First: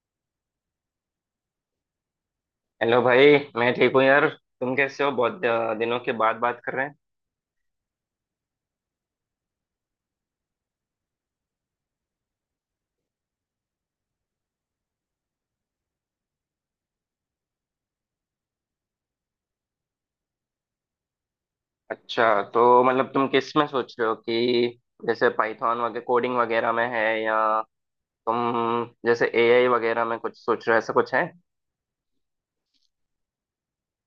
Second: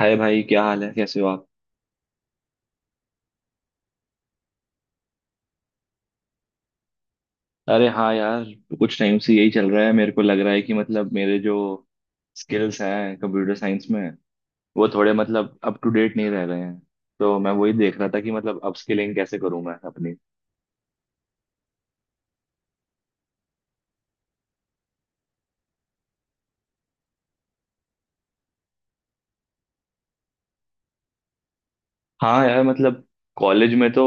हाय भाई, क्या हाल है? कैसे हो आप? हेलो भाई। मैं ठीक हूँ यार। तुम कैसे हो? बहुत दिनों के बाद बात कर रहे हैं। अरे हाँ यार, कुछ टाइम से यही चल रहा है। मेरे को लग रहा है कि मतलब मेरे जो स्किल्स हैं कंप्यूटर साइंस में, वो थोड़े मतलब अप टू डेट नहीं रह रहे हैं। तो मैं वही देख रहा था कि मतलब अप स्किलिंग कैसे करूँ मैं अपनी। अच्छा, तो मतलब तुम किस में सोच रहे हो कि जैसे पाइथन वगैरह कोडिंग वगैरह में है, या तुम जैसे एआई वगैरह में कुछ सोच रहे हो, ऐसा कुछ है? हाँ यार मतलब कॉलेज में तो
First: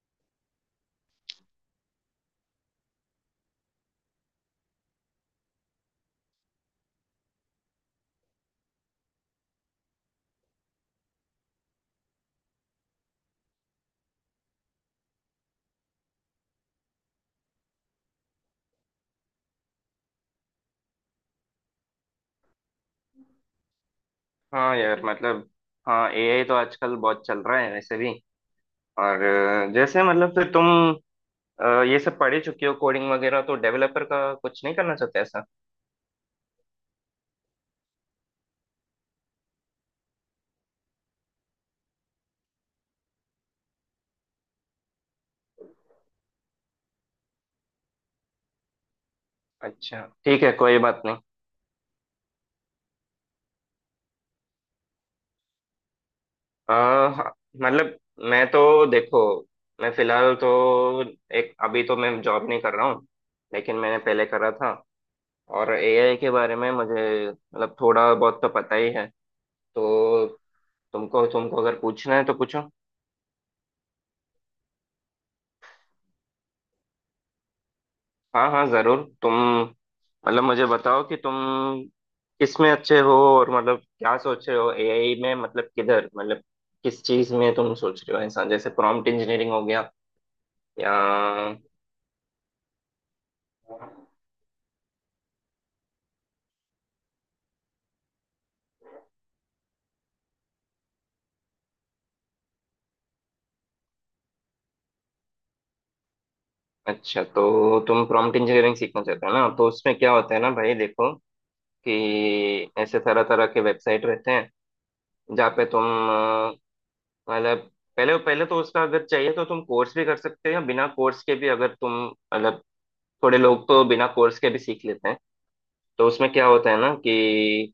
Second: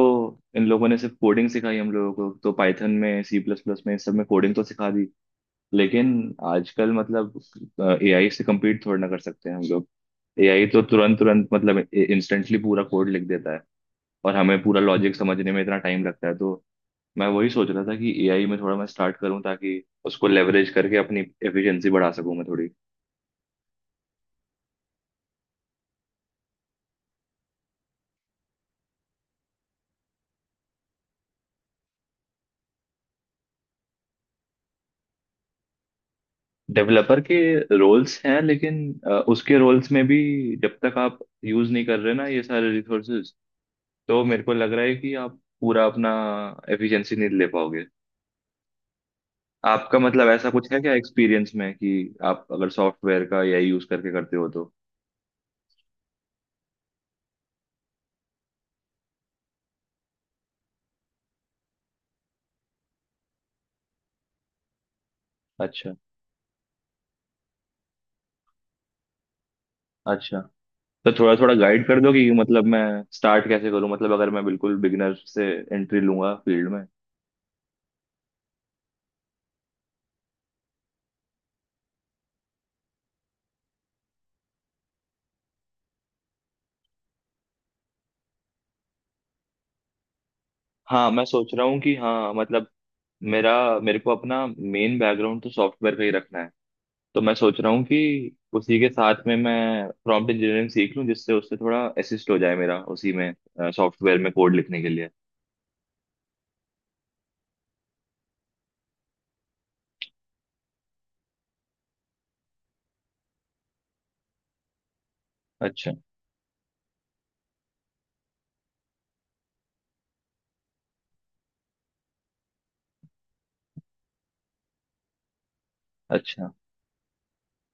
इन लोगों ने सिर्फ कोडिंग सिखाई हम लोगों को, तो पाइथन में, सी प्लस प्लस में, इन सब में कोडिंग तो सिखा दी, लेकिन आजकल मतलब एआई से कम्पीट थोड़ा ना कर सकते हैं हम लोग। एआई तो तुरंत तुरंत मतलब इंस्टेंटली पूरा कोड लिख देता है, और हमें पूरा लॉजिक समझने में इतना टाइम लगता है। तो मैं वही सोच रहा था कि एआई में थोड़ा मैं स्टार्ट करूं ताकि उसको लेवरेज करके अपनी एफिशिएंसी बढ़ा सकूं मैं थोड़ी। हाँ यार मतलब, हाँ एआई तो आजकल बहुत चल रहा है वैसे भी। और जैसे मतलब फिर तुम ये सब पढ़ ही चुकी हो कोडिंग वगैरह, तो डेवलपर का कुछ नहीं करना चाहते ऐसा? डेवलपर के रोल्स हैं लेकिन उसके रोल्स में भी जब तक आप यूज नहीं कर रहे ना ये सारे रिसोर्सेज, तो मेरे को लग रहा है कि आप पूरा अपना एफिशिएंसी नहीं ले पाओगे। आपका अच्छा मतलब ठीक ऐसा है, कुछ कोई है क्या बात नहीं। एक्सपीरियंस में कि आप अगर सॉफ्टवेयर का एआई यूज करके करते हो तो? हाँ, मतलब मैं तो देखो, मैं फिलहाल तो, एक अभी तो मैं जॉब नहीं कर रहा हूँ लेकिन मैंने पहले करा था। और अच्छा। एआई के बारे में मुझे मतलब थोड़ा बहुत तो पता ही है। तो अच्छा, तो तुमको थोड़ा थोड़ा तुमको अगर गाइड कर दो पूछना है कि तो मतलब पूछो। मैं स्टार्ट कैसे करूं, मतलब अगर मैं बिल्कुल बिगिनर से एंट्री लूंगा फील्ड में। हाँ हाँ, जरूर। तुम मतलब मुझे बताओ कि तुम किस में अच्छे हो, और मतलब क्या सोच रहे हो एआई में, मतलब किधर, मतलब किस चीज में तुम सोच रहे हो, ऐसा जैसे प्रॉम्प्ट इंजीनियरिंग हो गया या? हाँ, मैं सोच रहा हूँ कि हाँ मतलब मेरा मेरे को अपना मेन बैकग्राउंड तो सॉफ्टवेयर का ही रखना है। तो मैं सोच रहा हूँ कि उसी के साथ में मैं प्रॉम्प्ट इंजीनियरिंग सीख लूँ जिससे उससे थोड़ा असिस्ट हो जाए मेरा उसी में, सॉफ्टवेयर में कोड लिखने के लिए। अच्छा, तो तुम प्रॉम्प्ट इंजीनियरिंग सीखना चाहते हो ना? तो उसमें क्या होता है ना भाई, देखो कि ऐसे तरह तरह के वेबसाइट रहते हैं जहाँ पे तुम अच्छा। मतलब पहले पहले तो उसका अगर चाहिए तो तुम कोर्स भी कर सकते हो, या बिना कोर्स के भी अगर तुम मतलब, थोड़े लोग तो बिना कोर्स के भी सीख लेते हैं। तो उसमें क्या अच्छा। होता है ना कि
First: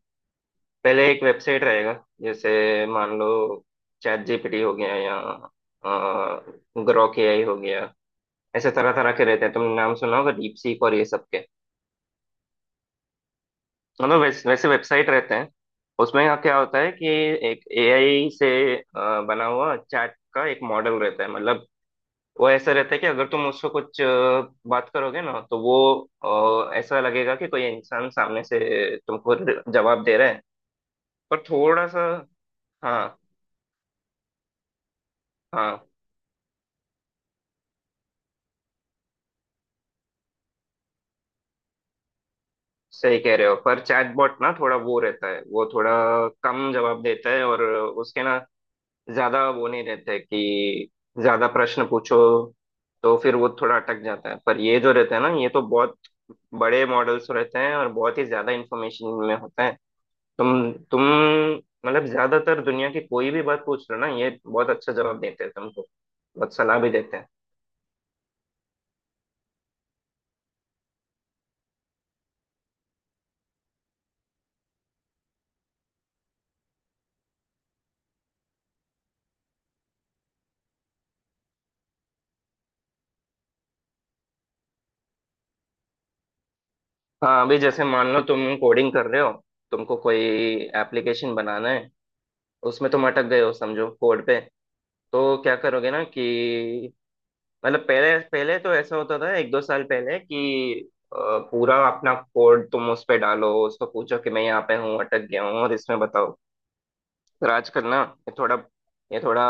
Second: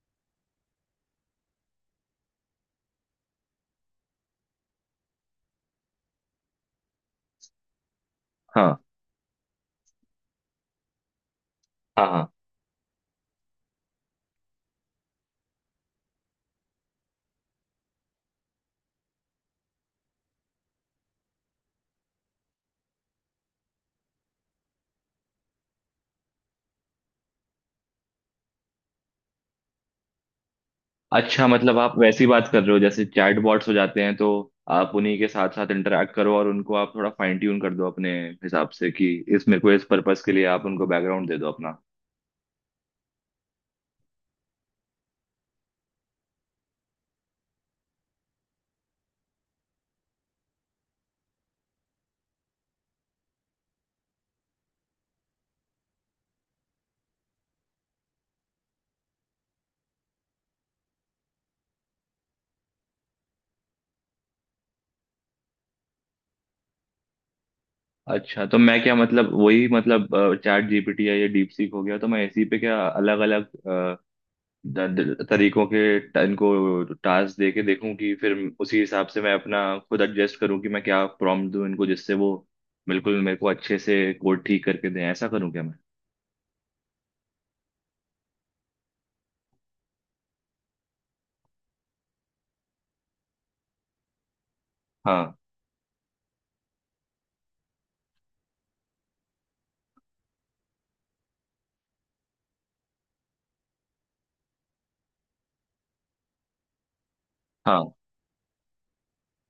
पहले एक वेबसाइट रहेगा, जैसे मान लो चैट जीपीटी हो गया या ग्रोक एआई हो गया। ऐसे हाँ, तरह तरह के रहते हैं, तुमने नाम सुना होगा डीप सीक और ये सब के। हाँ, हाँ। मतलब वैसे वेबसाइट रहते हैं। उसमें यहाँ क्या होता है कि एक एआई से अ, बना हुआ चैट का एक मॉडल रहता है। मतलब वो ऐसा रहता है कि अगर तुम उसको कुछ बात करोगे ना तो वो ऐसा लगेगा कि कोई इंसान सामने से तुमको जवाब दे रहा है, पर अच्छा, मतलब थोड़ा आप सा। वैसी बात कर रहे हो जैसे हाँ चैट बॉट्स हो जाते हैं, तो आप उन्हीं के साथ साथ हाँ, इंटरेक्ट करो और उनको आप थोड़ा फाइन ट्यून कर दो अपने हिसाब से कि इस मेरे को इस पर्पस के लिए आप उनको बैकग्राउंड दे दो अपना। सही कह रहे हो। पर चैटबॉट ना थोड़ा वो रहता है, वो थोड़ा कम जवाब देता है, और उसके ना ज्यादा वो नहीं रहते कि ज्यादा प्रश्न पूछो तो फिर वो थोड़ा अटक जाता है। पर ये जो रहता है ना, ये तो बहुत बड़े मॉडल्स रहते हैं, और बहुत ही ज्यादा इंफॉर्मेशन में होता है। तुम मतलब ज्यादातर दुनिया की कोई भी बात पूछ लो ना, ये बहुत अच्छा जवाब देते हैं तुमको, बहुत सलाह भी देते हैं। अच्छा, तो मैं क्या मतलब वही मतलब चैट जीपीटी या ये डीप सीक हो गया, तो मैं इसी पे क्या अलग अलग तरीकों के इनको टास्क दे के देखूं कि फिर उसी हिसाब से मैं अपना खुद एडजस्ट करूं कि मैं क्या प्रॉम्प्ट दूं इनको जिससे वो बिल्कुल मेरे को अच्छे से कोड ठीक करके दें। ऐसा करूं क्या मैं? हाँ अभी जैसे मान लो तुम कोडिंग कर रहे हो, तुमको कोई एप्लीकेशन बनाना है, उसमें तुम अटक गए हो समझो कोड पे। हाँ, तो क्या करोगे ना कि मतलब पहले पहले तो ऐसा होता था एक दो साल पहले कि पूरा अपना कोड तुम उस पे डालो, उसको पूछो कि मैं यहाँ पे हूँ अटक गया हूँ और इसमें बताओ। पर हाँ, आजकल ना ये थोड़ा ये थोड़ा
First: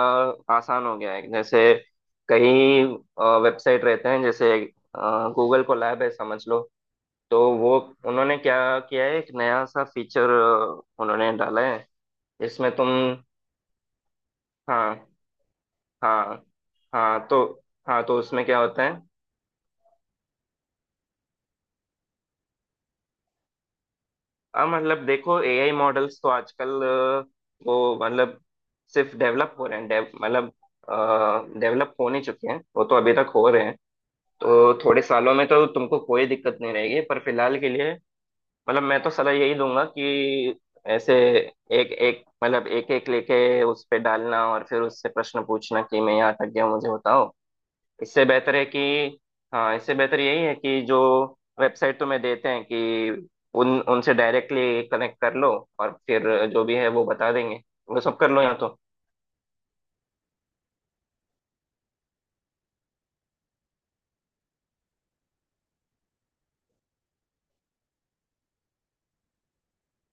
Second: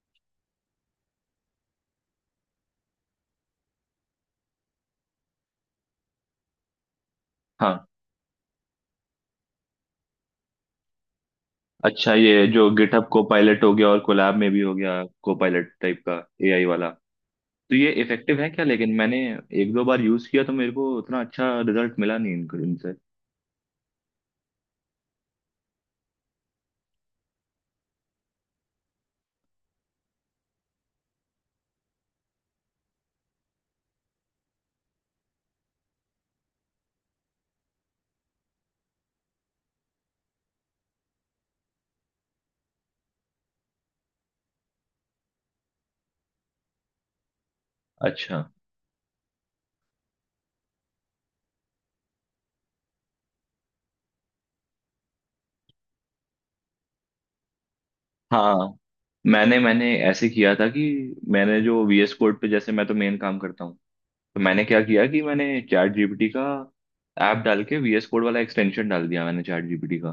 आसान हो गया है। जैसे कई वेबसाइट रहते हैं, जैसे गूगल कोलैब है समझ लो, तो वो हाँ। उन्होंने क्या किया है, एक नया सा फीचर उन्होंने डाला है अच्छा, ये जो जिसमें तुम, गिटहब को पायलट हो गया और कोलैब में भी हो गया हाँ को पायलट टाइप का हाँ एआई वाला, तो हाँ। तो ये हाँ, तो इफेक्टिव उसमें है क्या क्या? होता लेकिन है। मैंने एक दो बार यूज किया तो मेरे को उतना अच्छा रिजल्ट मिला नहीं इनको इनसे। अब मतलब देखो एआई मॉडल्स तो आजकल वो मतलब सिर्फ डेवलप हो रहे हैं, डेव मतलब डेवलप हो नहीं चुके हैं, वो तो अभी तक हो रहे हैं। तो थोड़े सालों में तो तुमको कोई दिक्कत नहीं रहेगी पर फिलहाल के लिए मतलब मैं तो सलाह यही दूंगा कि ऐसे एक एक मतलब एक एक लेके उस पे डालना और फिर उससे प्रश्न पूछना कि मैं यहाँ तक गया हूँ, मुझे बताओ। इससे अच्छा। बेहतर है कि, हाँ इससे बेहतर यही है कि जो वेबसाइट तुम्हें देते हैं कि उन उनसे डायरेक्टली कनेक्ट कर लो, और फिर जो भी है वो बता देंगे, वो सब कर लो या हाँ, तो। मैंने मैंने ऐसे किया था कि मैंने जो VS कोड पे जैसे मैं तो मेन काम करता हूँ, तो मैंने क्या किया कि मैंने चैट जीपीटी का ऐप डाल के VS कोड वाला एक्सटेंशन डाल दिया मैंने चैट जीपीटी का।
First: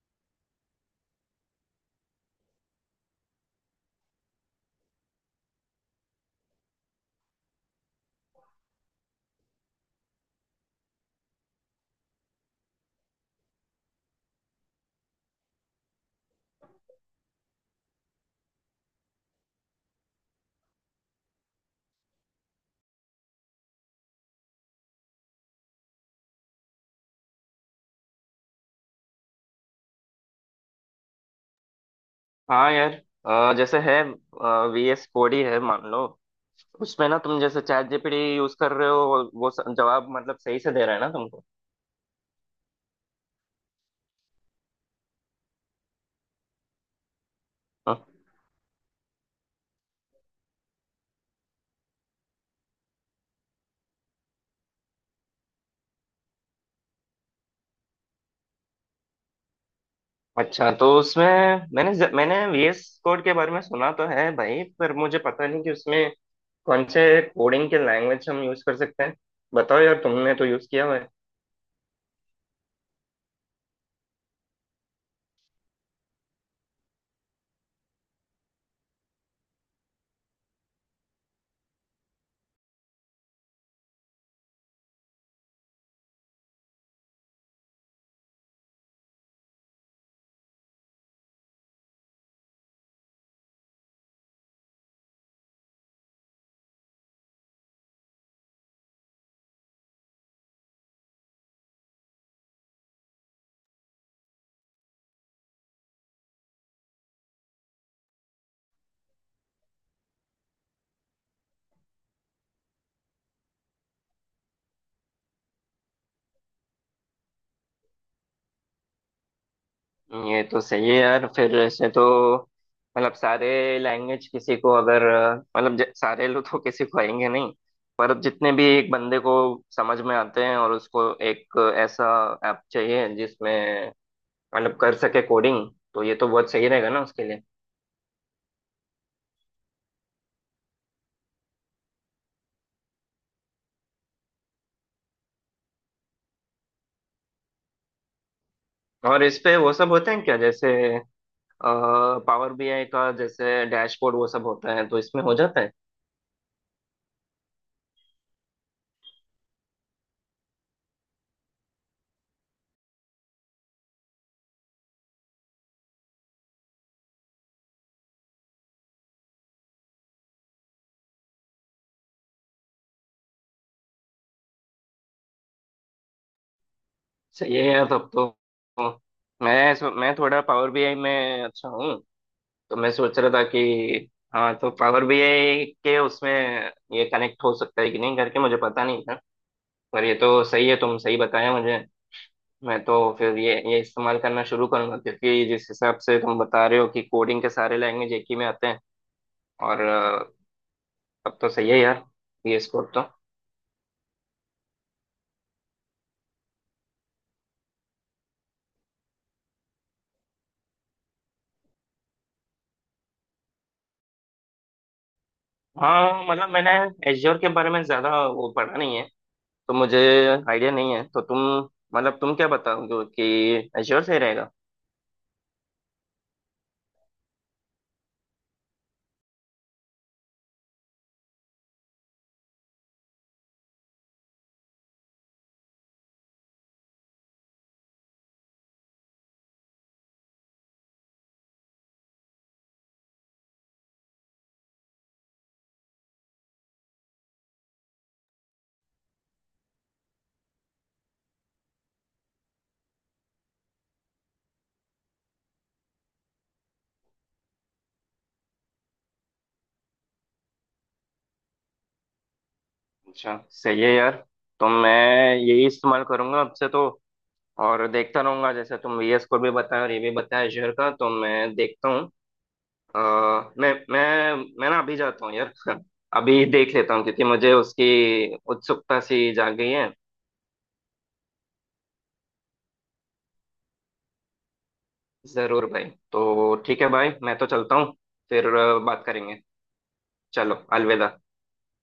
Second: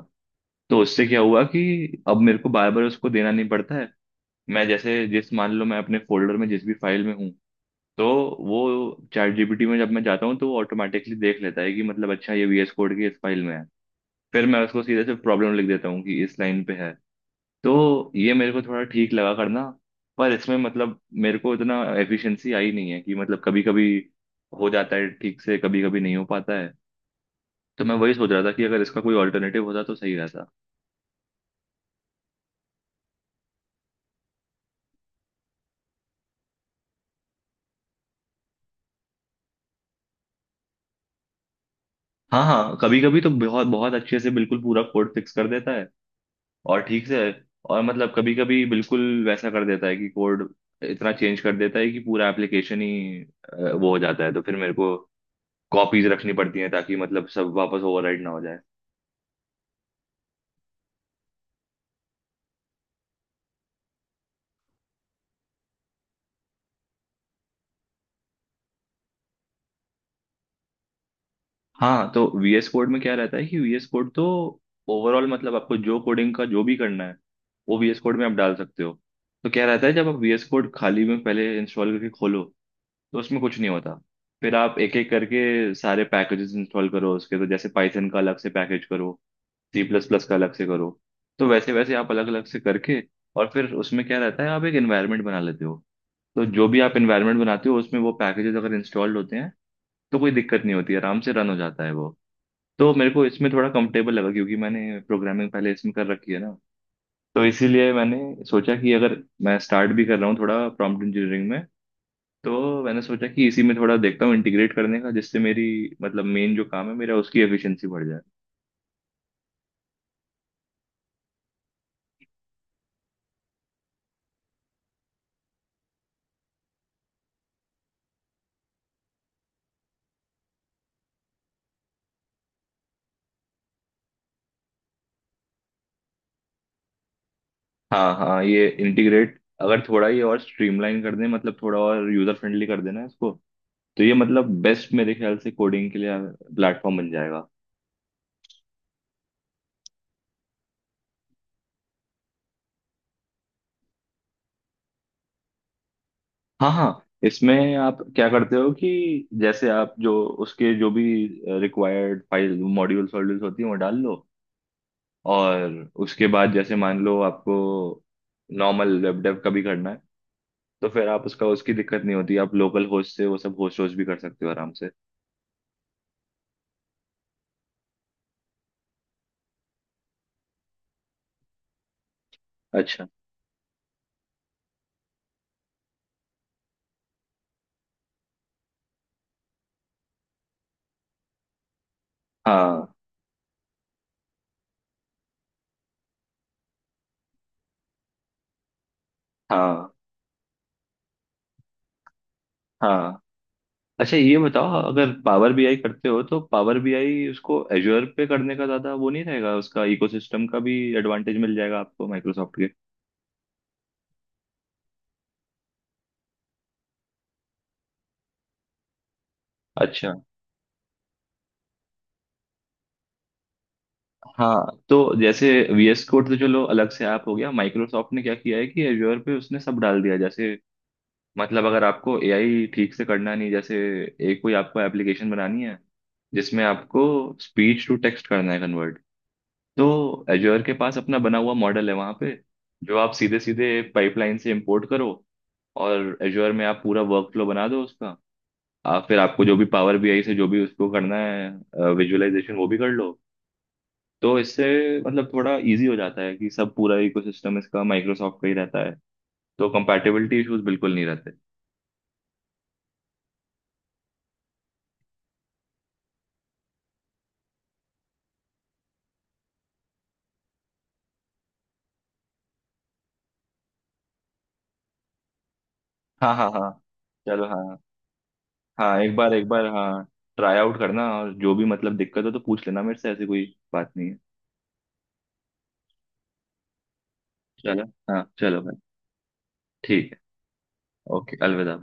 तो उससे क्या हुआ कि अब मेरे को बार बार उसको देना नहीं पड़ता है। मैं जैसे जिस मान लो मैं अपने फोल्डर में जिस भी फाइल में हूँ, तो वो चैट जीपीटी में जब मैं जाता हूँ तो वो ऑटोमेटिकली देख लेता है कि मतलब अच्छा ये वीएस कोड की इस फाइल में है। फिर मैं उसको सीधे से प्रॉब्लम लिख देता हूँ कि इस लाइन पे है। तो ये मेरे को थोड़ा ठीक लगा करना। पर इसमें मतलब मेरे को इतना एफिशिएंसी आई नहीं है कि मतलब कभी कभी हो जाता है ठीक से, कभी कभी नहीं हो पाता है। तो मैं वही सोच रहा था कि अगर इसका कोई ऑल्टरनेटिव होता तो सही रहता। हाँ यार। जैसे है VS कोड ही है मान लो, उसमें ना तुम जैसे चैट जीपीटी यूज कर रहे हो, वो जवाब मतलब सही से दे रहा है ना तुमको? हाँ, हाँ, कभी कभी तो बहुत बहुत अच्छे से बिल्कुल पूरा कोड फिक्स कर देता है और ठीक से, और मतलब हाँ। कभी कभी बिल्कुल वैसा कर देता है कि कोड इतना चेंज कर देता है कि पूरा एप्लीकेशन ही वो हो जाता है, तो फिर मेरे को कॉपीज रखनी पड़ती हैं ताकि मतलब सब वापस ओवरराइट ना हो जाए। अच्छा तो उसमें मैंने VS कोड के बारे में सुना तो है भाई, पर मुझे पता नहीं कि उसमें कौन से कोडिंग के लैंग्वेज हम यूज कर सकते हैं। बताओ यार, तुमने तो यूज किया हुआ है। हाँ, तो VS कोड में क्या रहता है कि VS कोड तो ओवरऑल मतलब आपको जो कोडिंग का जो भी करना है वो VS कोड में आप डाल सकते हो। तो क्या रहता है जब आप VS कोड खाली में पहले इंस्टॉल करके खोलो तो उसमें कुछ नहीं होता। फिर आप एक एक करके सारे पैकेजेस इंस्टॉल करो उसके, तो जैसे पाइथन का अलग से पैकेज करो, सी प्लस प्लस का अलग से करो। तो वैसे वैसे आप अलग अलग से करके, और फिर उसमें क्या रहता है आप एक एनवायरनमेंट बना लेते हो। तो जो भी आप एनवायरनमेंट बनाते हो उसमें वो पैकेजेस अगर इंस्टॉल्ड होते हैं तो कोई दिक्कत नहीं होती, आराम से रन हो जाता है वो। तो मेरे को इसमें थोड़ा कंफर्टेबल लगा क्योंकि मैंने प्रोग्रामिंग पहले इसमें कर रखी है ना। तो इसीलिए मैंने सोचा कि अगर मैं स्टार्ट भी कर रहा हूँ थोड़ा प्रॉम्प्ट इंजीनियरिंग में, तो मैंने सोचा कि इसी में थोड़ा देखता हूँ इंटीग्रेट करने का जिससे मेरी मतलब मेन जो काम है मेरा उसकी एफिशिएंसी बढ़ जाए। ये तो सही है यार। फिर ऐसे तो मतलब सारे लैंग्वेज किसी को अगर मतलब सारे लोग तो किसी को आएंगे नहीं, पर अब जितने भी एक बंदे को समझ में आते हैं, और उसको एक ऐसा ऐप चाहिए जिसमें मतलब कर सके कोडिंग, तो ये तो बहुत सही रहेगा ना उसके लिए। हाँ, हाँ, ये इंटीग्रेट अगर थोड़ा ये और स्ट्रीमलाइन कर दें मतलब थोड़ा और यूजर फ्रेंडली कर देना इसको, तो ये मतलब बेस्ट मेरे ख्याल से कोडिंग के लिए प्लेटफॉर्म बन जाएगा। और इस पे वो सब होते हैं क्या, जैसे पावर बीआई का जैसे डैशबोर्ड वो सब होता है तो इसमें हो जाता है? हाँ, हाँ, इसमें आप क्या करते हो कि जैसे आप जो उसके जो भी रिक्वायर्ड फाइल मॉड्यूल्स वॉड्यूल्स होती हैं वो डाल लो, और उसके बाद जैसे मान लो आपको नॉर्मल वेब डेव का भी करना है, तो फिर आप उसका उसकी दिक्कत नहीं होती, आप लोकल होस्ट से वो सब होस्ट होस्ट भी कर सकते हो आराम से। सही है यार तब तो। मैं थोड़ा पावर बीआई में अच्छा हूँ, तो मैं अच्छा। सोच रहा था कि, हाँ तो पावर बीआई के उसमें ये कनेक्ट हो सकता है कि नहीं करके मुझे पता नहीं था, पर ये तो सही है, तुम सही बताया मुझे। मैं हाँ, तो फिर ये इस्तेमाल करना शुरू करूंगा क्योंकि जिस हिसाब से तुम बता रहे हो कि कोडिंग के सारे लैंग्वेज एक ही में आते हैं। और हाँ, तब तो सही है यार, ये स्कोप तो। हाँ। अच्छा, ये बताओ अगर पावर बीआई करते हो तो पावर बीआई उसको एजोर पे करने का ज्यादा वो नहीं रहेगा, उसका इकोसिस्टम का भी एडवांटेज मिल जाएगा आपको माइक्रोसॉफ्ट के। हाँ मतलब मैंने एज्योर के बारे में ज्यादा वो पढ़ा नहीं है, तो मुझे अच्छा। आइडिया नहीं है। तो तुम मतलब तुम क्या बताओगे कि एश्योर सही रहेगा? हाँ, तो जैसे वीएस कोड तो चलो अलग से ऐप हो गया, माइक्रोसॉफ्ट ने क्या किया है कि एजोर पे उसने सब डाल दिया। जैसे मतलब अगर आपको एआई ठीक से करना नहीं, जैसे एक कोई आपको एप्लीकेशन बनानी है जिसमें आपको स्पीच टू टेक्स्ट करना है कन्वर्ट, तो एज्योर के पास अपना बना हुआ मॉडल है वहां पे जो आप सीधे सीधे पाइपलाइन से इंपोर्ट करो, और एज्योर में आप पूरा वर्क फ्लो बना दो उसका। आप फिर आपको जो भी पावर बीआई से जो भी उसको करना है विजुअलाइजेशन वो भी कर लो। तो इससे मतलब थोड़ा इजी हो जाता है कि सब पूरा इकोसिस्टम इसका माइक्रोसॉफ्ट का ही रहता है, तो कंपैटिबिलिटी इश्यूज बिल्कुल नहीं रहते। अच्छा सही है यार। तो मैं यही इस्तेमाल करूंगा अब से, तो और देखता रहूंगा जैसे तुम VS को भी बताया और ये भी बताया एश्योर का, तो मैं देखता हूँ। अ, मैं मैं मैं ना अभी जाता हूँ यार। हाँ, अभी हाँ, हाँ। देख लेता हूँ क्योंकि चलो। मुझे हाँ, उसकी हाँ, उत्सुकता एक सी बार एक जाग बार, गई है। हाँ, ट्राई आउट करना, और जो भी मतलब दिक्कत हो तो पूछ लेना मेरे से, ऐसी कोई बात नहीं है। जरूर भाई। तो ठीक है भाई, मैं तो चलता चलो। हूँ। हाँ, फिर चलो भाई। बात करेंगे। ठीक है। चलो, अलविदा। ओके, अलविदा।